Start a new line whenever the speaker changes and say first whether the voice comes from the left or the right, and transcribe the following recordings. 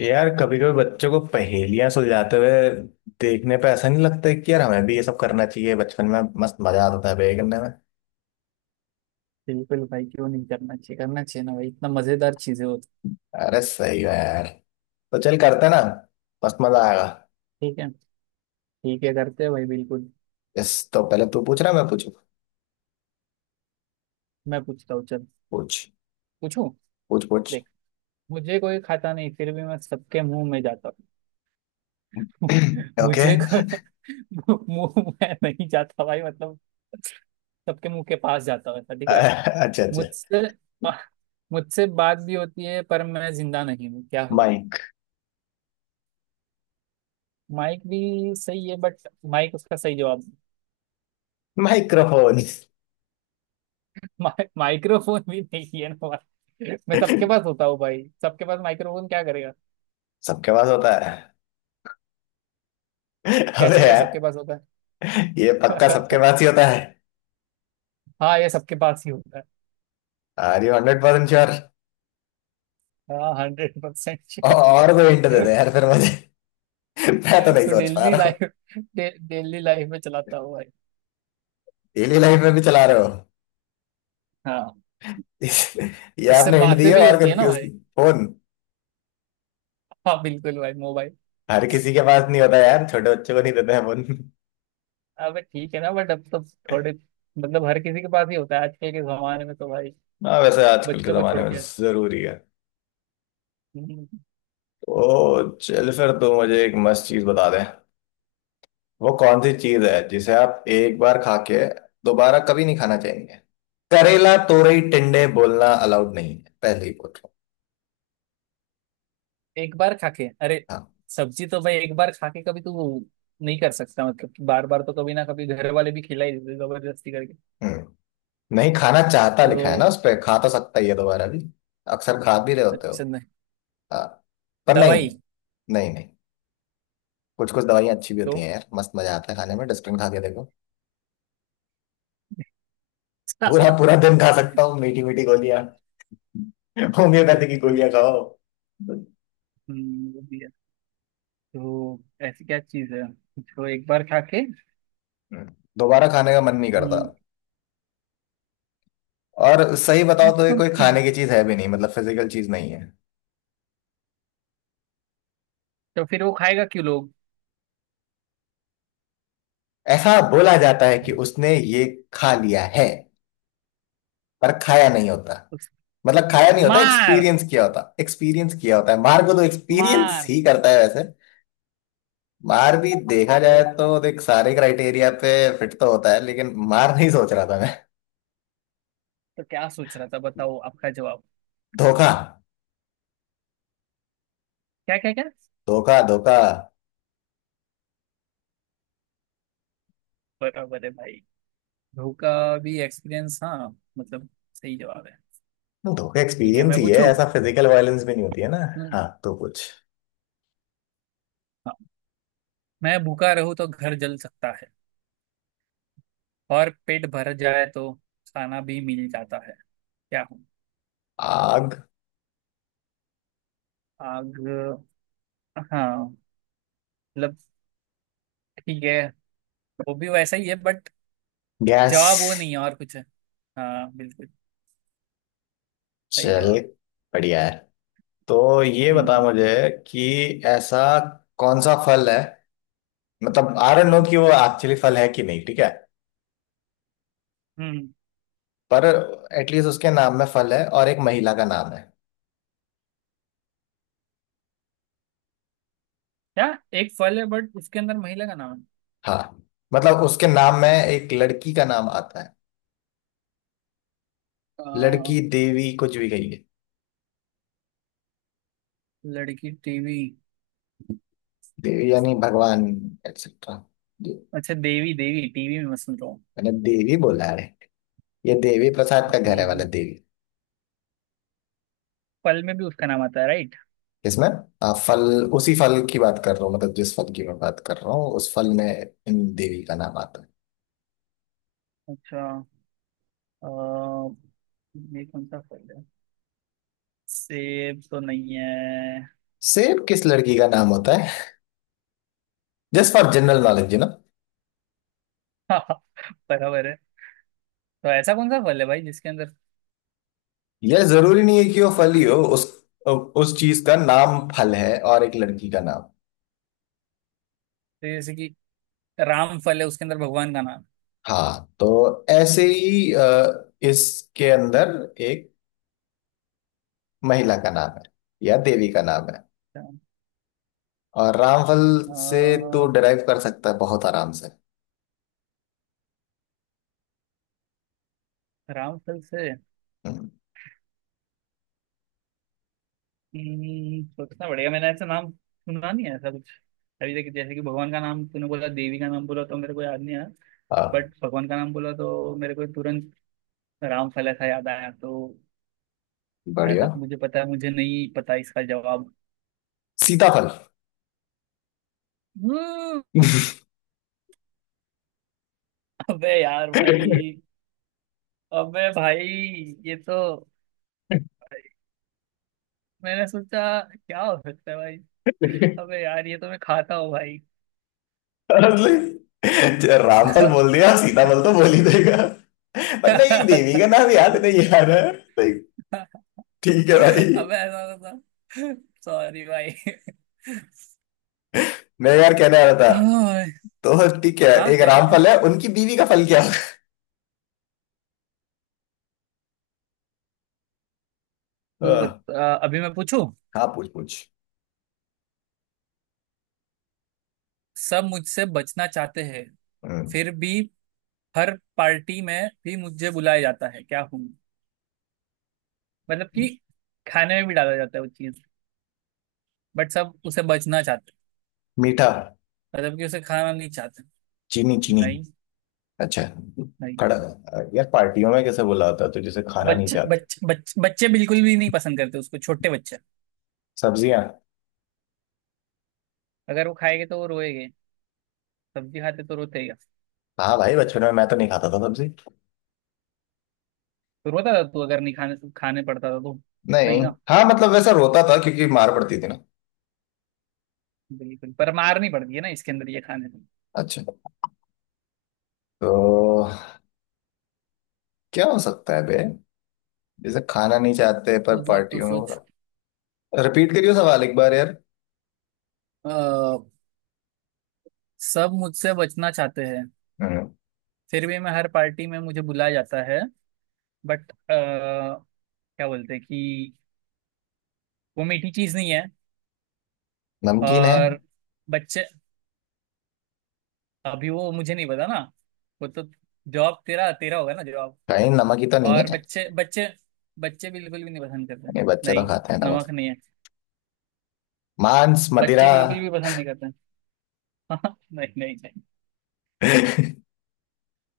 left: यार कभी कभी बच्चों को पहेलियां सुलझाते हुए देखने पे ऐसा नहीं लगता है कि यार हमें भी ये सब करना चाहिए। बचपन में मस्त मजा आता था पहेली करने में।
right: बिल्कुल भाई। क्यों नहीं करना चाहिए? करना चाहिए ना भाई, इतना मजेदार चीजें होती।
left: अरे सही है यार, तो चल करते हैं ना। मस्त मजा आएगा।
right: ठीक है। ठीक है, करते हैं भाई, बिल्कुल।
left: इस तो पहले तू पूछ रहा है, मैं पूछू।
right: मैं पूछता हूँ, चल।
left: पूछ
right: पूछूं?
left: पूछ पूछ।
right: देख, मुझे कोई खाता नहीं, फिर भी मैं सबके मुंह में जाता हूँ। मुझे
left: ओके।
right: कोई मुंह में नहीं जाता भाई, मतलब सबके मुंह के पास जाता हूँ, ऐसा, ठीक है।
left: अच्छा अच्छा।
right: मुझसे मुझसे बात भी होती है पर मैं जिंदा नहीं हूँ। क्या हूँ मैं?
left: माइक।
right: माइक भी सही है बट माइक उसका सही जवाब,
left: माइक्रोफोन।
right: माइक्रोफोन भी नहीं है ना भाई। मैं सबके पास होता हूँ भाई, सबके पास माइक्रोफोन क्या करेगा?
left: सबके पास होता है। अबे
right: कैसे, क्या
left: यार,
right: सबके पास होता है?
left: ये पक्का सबके पास ही होता है।
right: हाँ, ये सबके पास ही होता है।
left: Are you 100% sure?
right: हाँ, 100 परसेंट श्योर।
left: और कोई हिंट दे दे यार फिर मुझे। मैं तो नहीं
right: तो
left: सोच पा
right: डेली
left: रहा हूँ।
right: लाइफ, डेली लाइफ में चलाता हूँ भाई।
left: डेली लाइफ में भी चला रहे हो?
right: हाँ,
left: इस- ये
right: उससे
left: आपने हिंट दी
right: बातें
left: है
right: भी
left: और
right: होती है ना
left: कंफ्यूज की।
right: भाई।
left: फोन।
right: हाँ बिल्कुल भाई, मोबाइल।
left: हर किसी के पास नहीं होता यार, छोटे बच्चों को नहीं देते हैं फोन।
right: अबे ठीक है ना, बट अब तो थोड़े, मतलब हर किसी के पास ही होता है आजकल के जमाने में तो भाई।
left: हाँ वैसे आजकल के
right: बच्चों को
left: जमाने
right: छोड़
left: में जरूरी है।
right: के।
left: तो चल फिर तू मुझे एक मस्त चीज बता दे। वो कौन सी चीज है जिसे आप एक बार खा के दोबारा कभी नहीं खाना चाहेंगे? करेला, तोरई, टिंडे बोलना अलाउड नहीं है, पहले ही बोल रहा हूँ।
right: एक बार खा के? अरे
left: हाँ।
right: सब्जी तो भाई एक बार खा के कभी तू नहीं कर सकता, मतलब कि बार बार तो कभी ना कभी घर वाले भी खिला ही देते जबरदस्ती करके।
left: हम्म। नहीं खाना चाहता लिखा है ना
right: तो
left: उस पे, खा तो सकता ही है दोबारा भी। अक्सर खा भी रहे होते हो।
right: अच्छा नहीं।
left: हाँ। पर नहीं।
right: दवाई
left: नहीं नहीं। कुछ कुछ दवाइयाँ अच्छी भी होती
right: तो
left: हैं यार, मस्त मजा आता है खाने में। डस्टबिन खा के देखो। पूरा पूरा दिन खा सकता हूँ मीठी मीठी गोलियां। होम्योपैथी की
right: बिल्कुल।
left: गोलियां खाओ।
right: वो भी है। तो ऐसी क्या चीज है जो एक बार खा के।
left: दोबारा खाने का मन नहीं करता।
right: हम्म,
left: और सही
right: ऐसा
left: बताओ तो ये
right: कौन
left: कोई
right: सी चीज़
left: खाने
right: है?
left: की चीज है भी नहीं, मतलब फिजिकल चीज नहीं है।
right: तो फिर वो खाएगा क्यों लोग?
left: ऐसा बोला जाता है कि उसने ये खा लिया है पर खाया नहीं होता।
right: उस-
left: मतलब खाया नहीं होता,
right: मार
left: एक्सपीरियंस किया होता। एक्सपीरियंस किया होता है। मार्गो तो एक्सपीरियंस
right: मार
left: ही करता है वैसे। मार भी देखा जाए
right: तो
left: तो देख, सारे क्राइटेरिया पे फिट तो होता है लेकिन मार नहीं सोच रहा था मैं।
right: तो क्या सोच रहा था? बताओ आपका जवाब।
left: धोखा।
right: क्या क्या क्या?
left: धोखा धोखा।
right: बराबर है भाई। ध्रुव का भी एक्सपीरियंस, हाँ मतलब सही जवाब है।
left: नहीं, धोखा
right: ठीक है,
left: एक्सपीरियंस
right: मैं
left: ही है,
right: पूछूं।
left: ऐसा फिजिकल वायलेंस भी नहीं होती है ना।
right: हम्म,
left: हाँ तो कुछ।
right: हाँ। मैं भूखा रहूं तो घर जल सकता है और पेट भर जाए तो खाना भी मिल जाता है। क्या हूँ?
left: आग।
right: आग। हाँ, मतलब ठीक है, वो भी वैसा ही है बट
left: गैस।
right: जवाब वो नहीं है, और कुछ है। हाँ बिल्कुल, सही
left: चल,
right: जवाब।
left: बढ़िया है। तो ये बता
right: हम्म।
left: मुझे कि ऐसा कौन सा फल है, मतलब आई डोंट नो
right: हम्म।
left: कि वो एक्चुअली फल है कि नहीं, ठीक है,
right: हम्म,
left: पर एटलीस्ट उसके नाम में फल है और एक महिला का नाम है।
right: क्या? एक फल है बट उसके अंदर महिला का नाम है?
left: हाँ मतलब उसके नाम में एक लड़की का नाम आता है।
right: आ,
left: लड़की देवी कुछ भी कही है।
right: लड़की टीवी?
left: देवी यानी भगवान एक्सेट्रा।
right: अच्छा, देवी। देवी टीवी में मैं सुन रहा
left: मैंने देवी बोला है। ये देवी प्रसाद का घर है वाला
right: हूँ।
left: देवी।
right: फल में भी उसका नाम आता है, राइट?
left: इसमें। फल। उसी फल की बात कर रहा हूँ, मतलब जिस फल की मैं बात कर रहा हूँ उस फल में इन देवी का नाम आता है।
right: अच्छा, अ, ये कौन सा फल है? सेब तो नहीं है?
left: सेब किस लड़की का नाम होता है? Just for general knowledge you no.
right: बराबर है। तो ऐसा कौन सा फल है भाई जिसके अंदर,
left: यह जरूरी नहीं है कि वो फल ही हो, उस चीज का नाम फल है और एक लड़की का नाम।
right: जैसे कि राम फल है उसके अंदर भगवान का नाम है।
left: हाँ तो ऐसे ही इसके अंदर एक महिला का नाम है या देवी का नाम है।
right: अच्छा,
left: और रामफल
right: अ,
left: से तो डिराइव कर सकता है बहुत आराम से।
right: राम फल से?
left: हम्म।
right: सोचना पड़ेगा, मैंने ऐसा नाम सुना नहीं है ऐसा कुछ अभी तक। जैसे कि भगवान का नाम तूने बोला, देवी का नाम बोला तो मेरे को याद नहीं आया,
left: हाँ,
right: बट भगवान का नाम बोला तो मेरे को तुरंत राम फल ऐसा याद आया। तो जहाँ
left: बढ़िया।
right: तक मुझे पता है, मुझे नहीं पता इसका जवाब।
left: सीताफल।
right: हम्म। अबे यार भाई, अबे भाई, ये तो, मैंने सोचा क्या हो सकता है भाई। अबे यार ये तो मैं खाता हूँ भाई।
left: Honestly, जो रामफल बोल दिया सीताफल तो बोल ही देगा। पर नहीं, देवी
right: अबे
left: का नाम याद नहीं आ रहा है। नहीं, ठीक है भाई।
right: ऐसा होता। सॉरी भाई।
left: मैं यार कहने आ रहा था,
right: हाँ।
left: तो ठीक है।
right: हाँ,
left: एक
right: क्या क्या क्या?
left: रामफल है, उनकी बीवी का फल क्या
right: तू
left: होगा?
right: बता, अभी मैं पूछूं।
left: हाँ पूछ पूछ।
right: सब मुझसे बचना चाहते हैं
left: हम्म।
right: फिर भी हर पार्टी में भी मुझे बुलाया जाता है। क्या हूँ? मतलब कि खाने में भी डाला जाता है वो चीज बट सब उसे बचना चाहते हैं,
left: मीठा।
right: मतलब कि उसे खाना नहीं चाहते।
left: चीनी चीनी।
right: नहीं।
left: अच्छा।
right: नहीं।
left: खड़ा। यार पार्टियों में कैसे बुलाता है तुझे से खाना नहीं
right: बच्चे
left: चाहते?
right: बच्चे बच्चे बच्चे बिल्कुल भी नहीं पसंद करते उसको, छोटे बच्चे।
left: सब्जियां।
right: अगर वो खाएंगे तो वो रोएंगे। सब्जी खाते तो रोते ही हैं।
left: हाँ भाई बचपन में मैं तो नहीं खाता था सब्जी।
right: तो रोता था तू अगर नहीं खाने खाने पड़ता था तो?
left: नहीं।
right: नहीं ना?
left: हाँ मतलब वैसा रोता था क्योंकि मार पड़ती थी ना।
right: बिल्कुल, पर मारनी पड़ती है ना इसके अंदर, ये खाने में।
left: अच्छा। तो क्या हो सकता है बे, जैसे खाना नहीं चाहते पर
right: तू सोच, तू
left: पार्टियों में हो
right: सोच।
left: रहा? रिपीट करियो सवाल एक बार यार।
right: अ, सब मुझसे बचना चाहते हैं
left: हम्म।
right: फिर भी मैं हर पार्टी में मुझे बुलाया जाता है बट क्या बोलते हैं कि वो मीठी चीज नहीं है।
left: नमकीन है।
right: और बच्चे, अभी वो मुझे नहीं पता ना, वो तो जॉब तेरा तेरा होगा ना जॉब।
left: कहीं नमक ही तो नहीं है?
right: और बच्चे बच्चे बच्चे बिल्कुल भी नहीं पसंद करते।
left: नहीं, बच्चे तो
right: नहीं,
left: खाते हैं नमक।
right: नमक नहीं है।
left: मांस
right: बच्चे
left: मदिरा।
right: बिल्कुल भी पसंद नहीं करते। नहीं नहीं नहीं।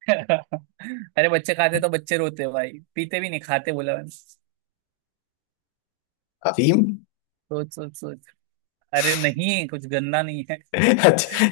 right: अरे बच्चे खाते तो बच्चे रोते भाई, पीते भी नहीं, खाते बोला मैंने।
left: अफीम।
right: सोच सोच सोच। अरे नहीं, कुछ गंदा नहीं है।
left: अच्छा।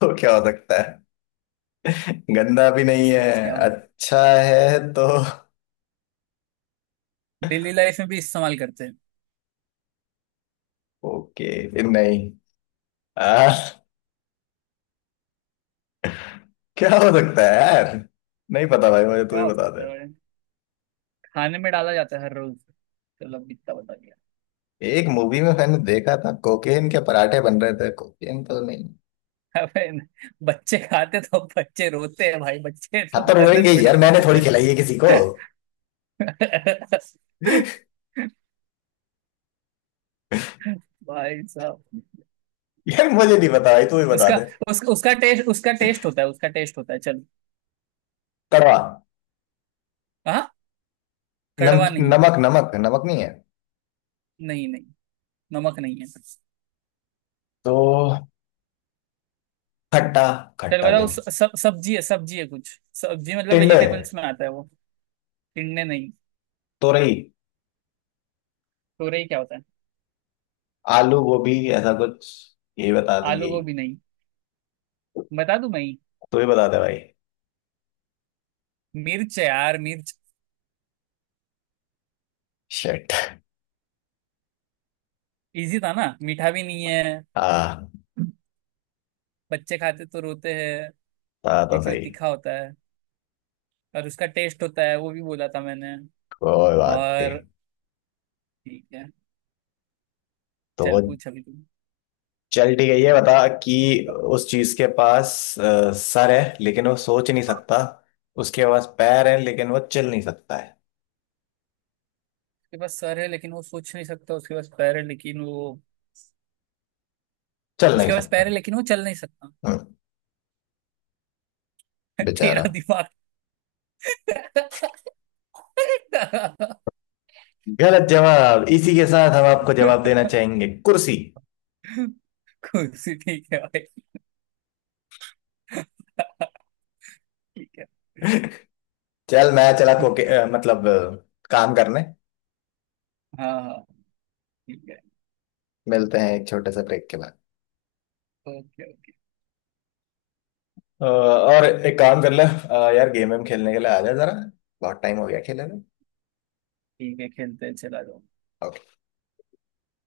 left: तो क्या हो सकता है, गंदा भी
right: सोच
left: नहीं
right: सोच,
left: है
right: क्या हो।
left: अच्छा है तो।
right: डेली लाइफ में भी इस्तेमाल करते हैं।
left: ओके फिर नहीं। आ, क्या हो सकता है यार, नहीं पता भाई मुझे, तू
right: क्या
left: ही
right: हो
left: बता
right: सकता
left: दे।
right: है भाई? खाने में डाला जाता है हर रोज। चलो अब इतना बता।
left: एक मूवी में मैंने देखा था कोकेन के पराठे बन रहे थे, कोकेन तो नहीं?
right: अबे न- बच्चे खाते तो बच्चे रोते हैं भाई, बच्चे
left: हाँ
right: तो
left: तो
right: मदद
left: रोएंगे ही
right: थोड़ी
left: यार, मैंने
right: करने,
left: थोड़ी
right: बच्चे।
left: खिलाई है किसी को।
right: भाई साहब,
left: यार मुझे नहीं पता भाई, तू ही बता
right: उसका
left: दे।
right: उसका उसका टेस्ट, उसका टेस्ट होता है, उसका टेस्ट होता है, चल।
left: कड़वा।
right: हाँ,
left: नम
right: कड़वा नहीं।
left: नमक नमक नमक नहीं है।
right: नहीं नहीं, नमक नहीं है।
left: तो खट्टा।
right: चल
left: खट्टा भी
right: बताओ,
left: नहीं।
right: स- सब सब्जी है, सब्जी है कुछ, सब्जी मतलब
left: टिंडे।
right: वेजिटेबल्स में आता है वो। टिंडे नहीं।
left: तोरई।
right: तोरई क्या होता है?
left: आलू गोभी ऐसा कुछ। यही बता दे
right: आलू
left: यही।
right: गोभी नहीं। बता दूं मैं ही?
left: तू ही बता दे भाई।
right: मिर्च है यार, मिर्च।
left: शिट।
right: इजी था ना, मीठा भी नहीं है।
left: हाँ,
right: बच्चे खाते तो रोते हैं
left: था तो
right: क्योंकि वो
left: सही।
right: तीखा होता है, और उसका टेस्ट होता है वो भी बोला था मैंने।
left: कोई बात नहीं।
right: और ठीक है,
left: तो
right: चल पूछ अभी तू।
left: चल ठीक है ये बता कि उस चीज के पास सर है लेकिन वो सोच नहीं सकता, उसके पास पैर है लेकिन वो चल नहीं सकता है।
right: उसके पास सर है लेकिन वो सोच नहीं सकता। उसके पास पैर है लेकिन वो,
left: चल नहीं
right: उसके पास
left: सकता।
right: पैर है लेकिन वो चल नहीं सकता।
left: हम्म।
right: तेरा
left: बेचारा।
right: दिमाग।
left: गलत जवाब, इसी के साथ हम आपको जवाब देना चाहेंगे, कुर्सी।
right: कुर्सी? ठीक है भाई। ठीक है।
left: चल मैं चला खोके, मतलब काम करने।
right: हाँ हाँ, ठीक है।
left: मिलते हैं एक छोटे से ब्रेक के बाद।
right: Okay okay.
left: और एक काम कर ले, यार गेम वेम खेलने के लिए आ जा जरा, बहुत टाइम हो गया खेले हुए।
right: ठीक है, खेलते हैं, चला जाओ।
left: Okay.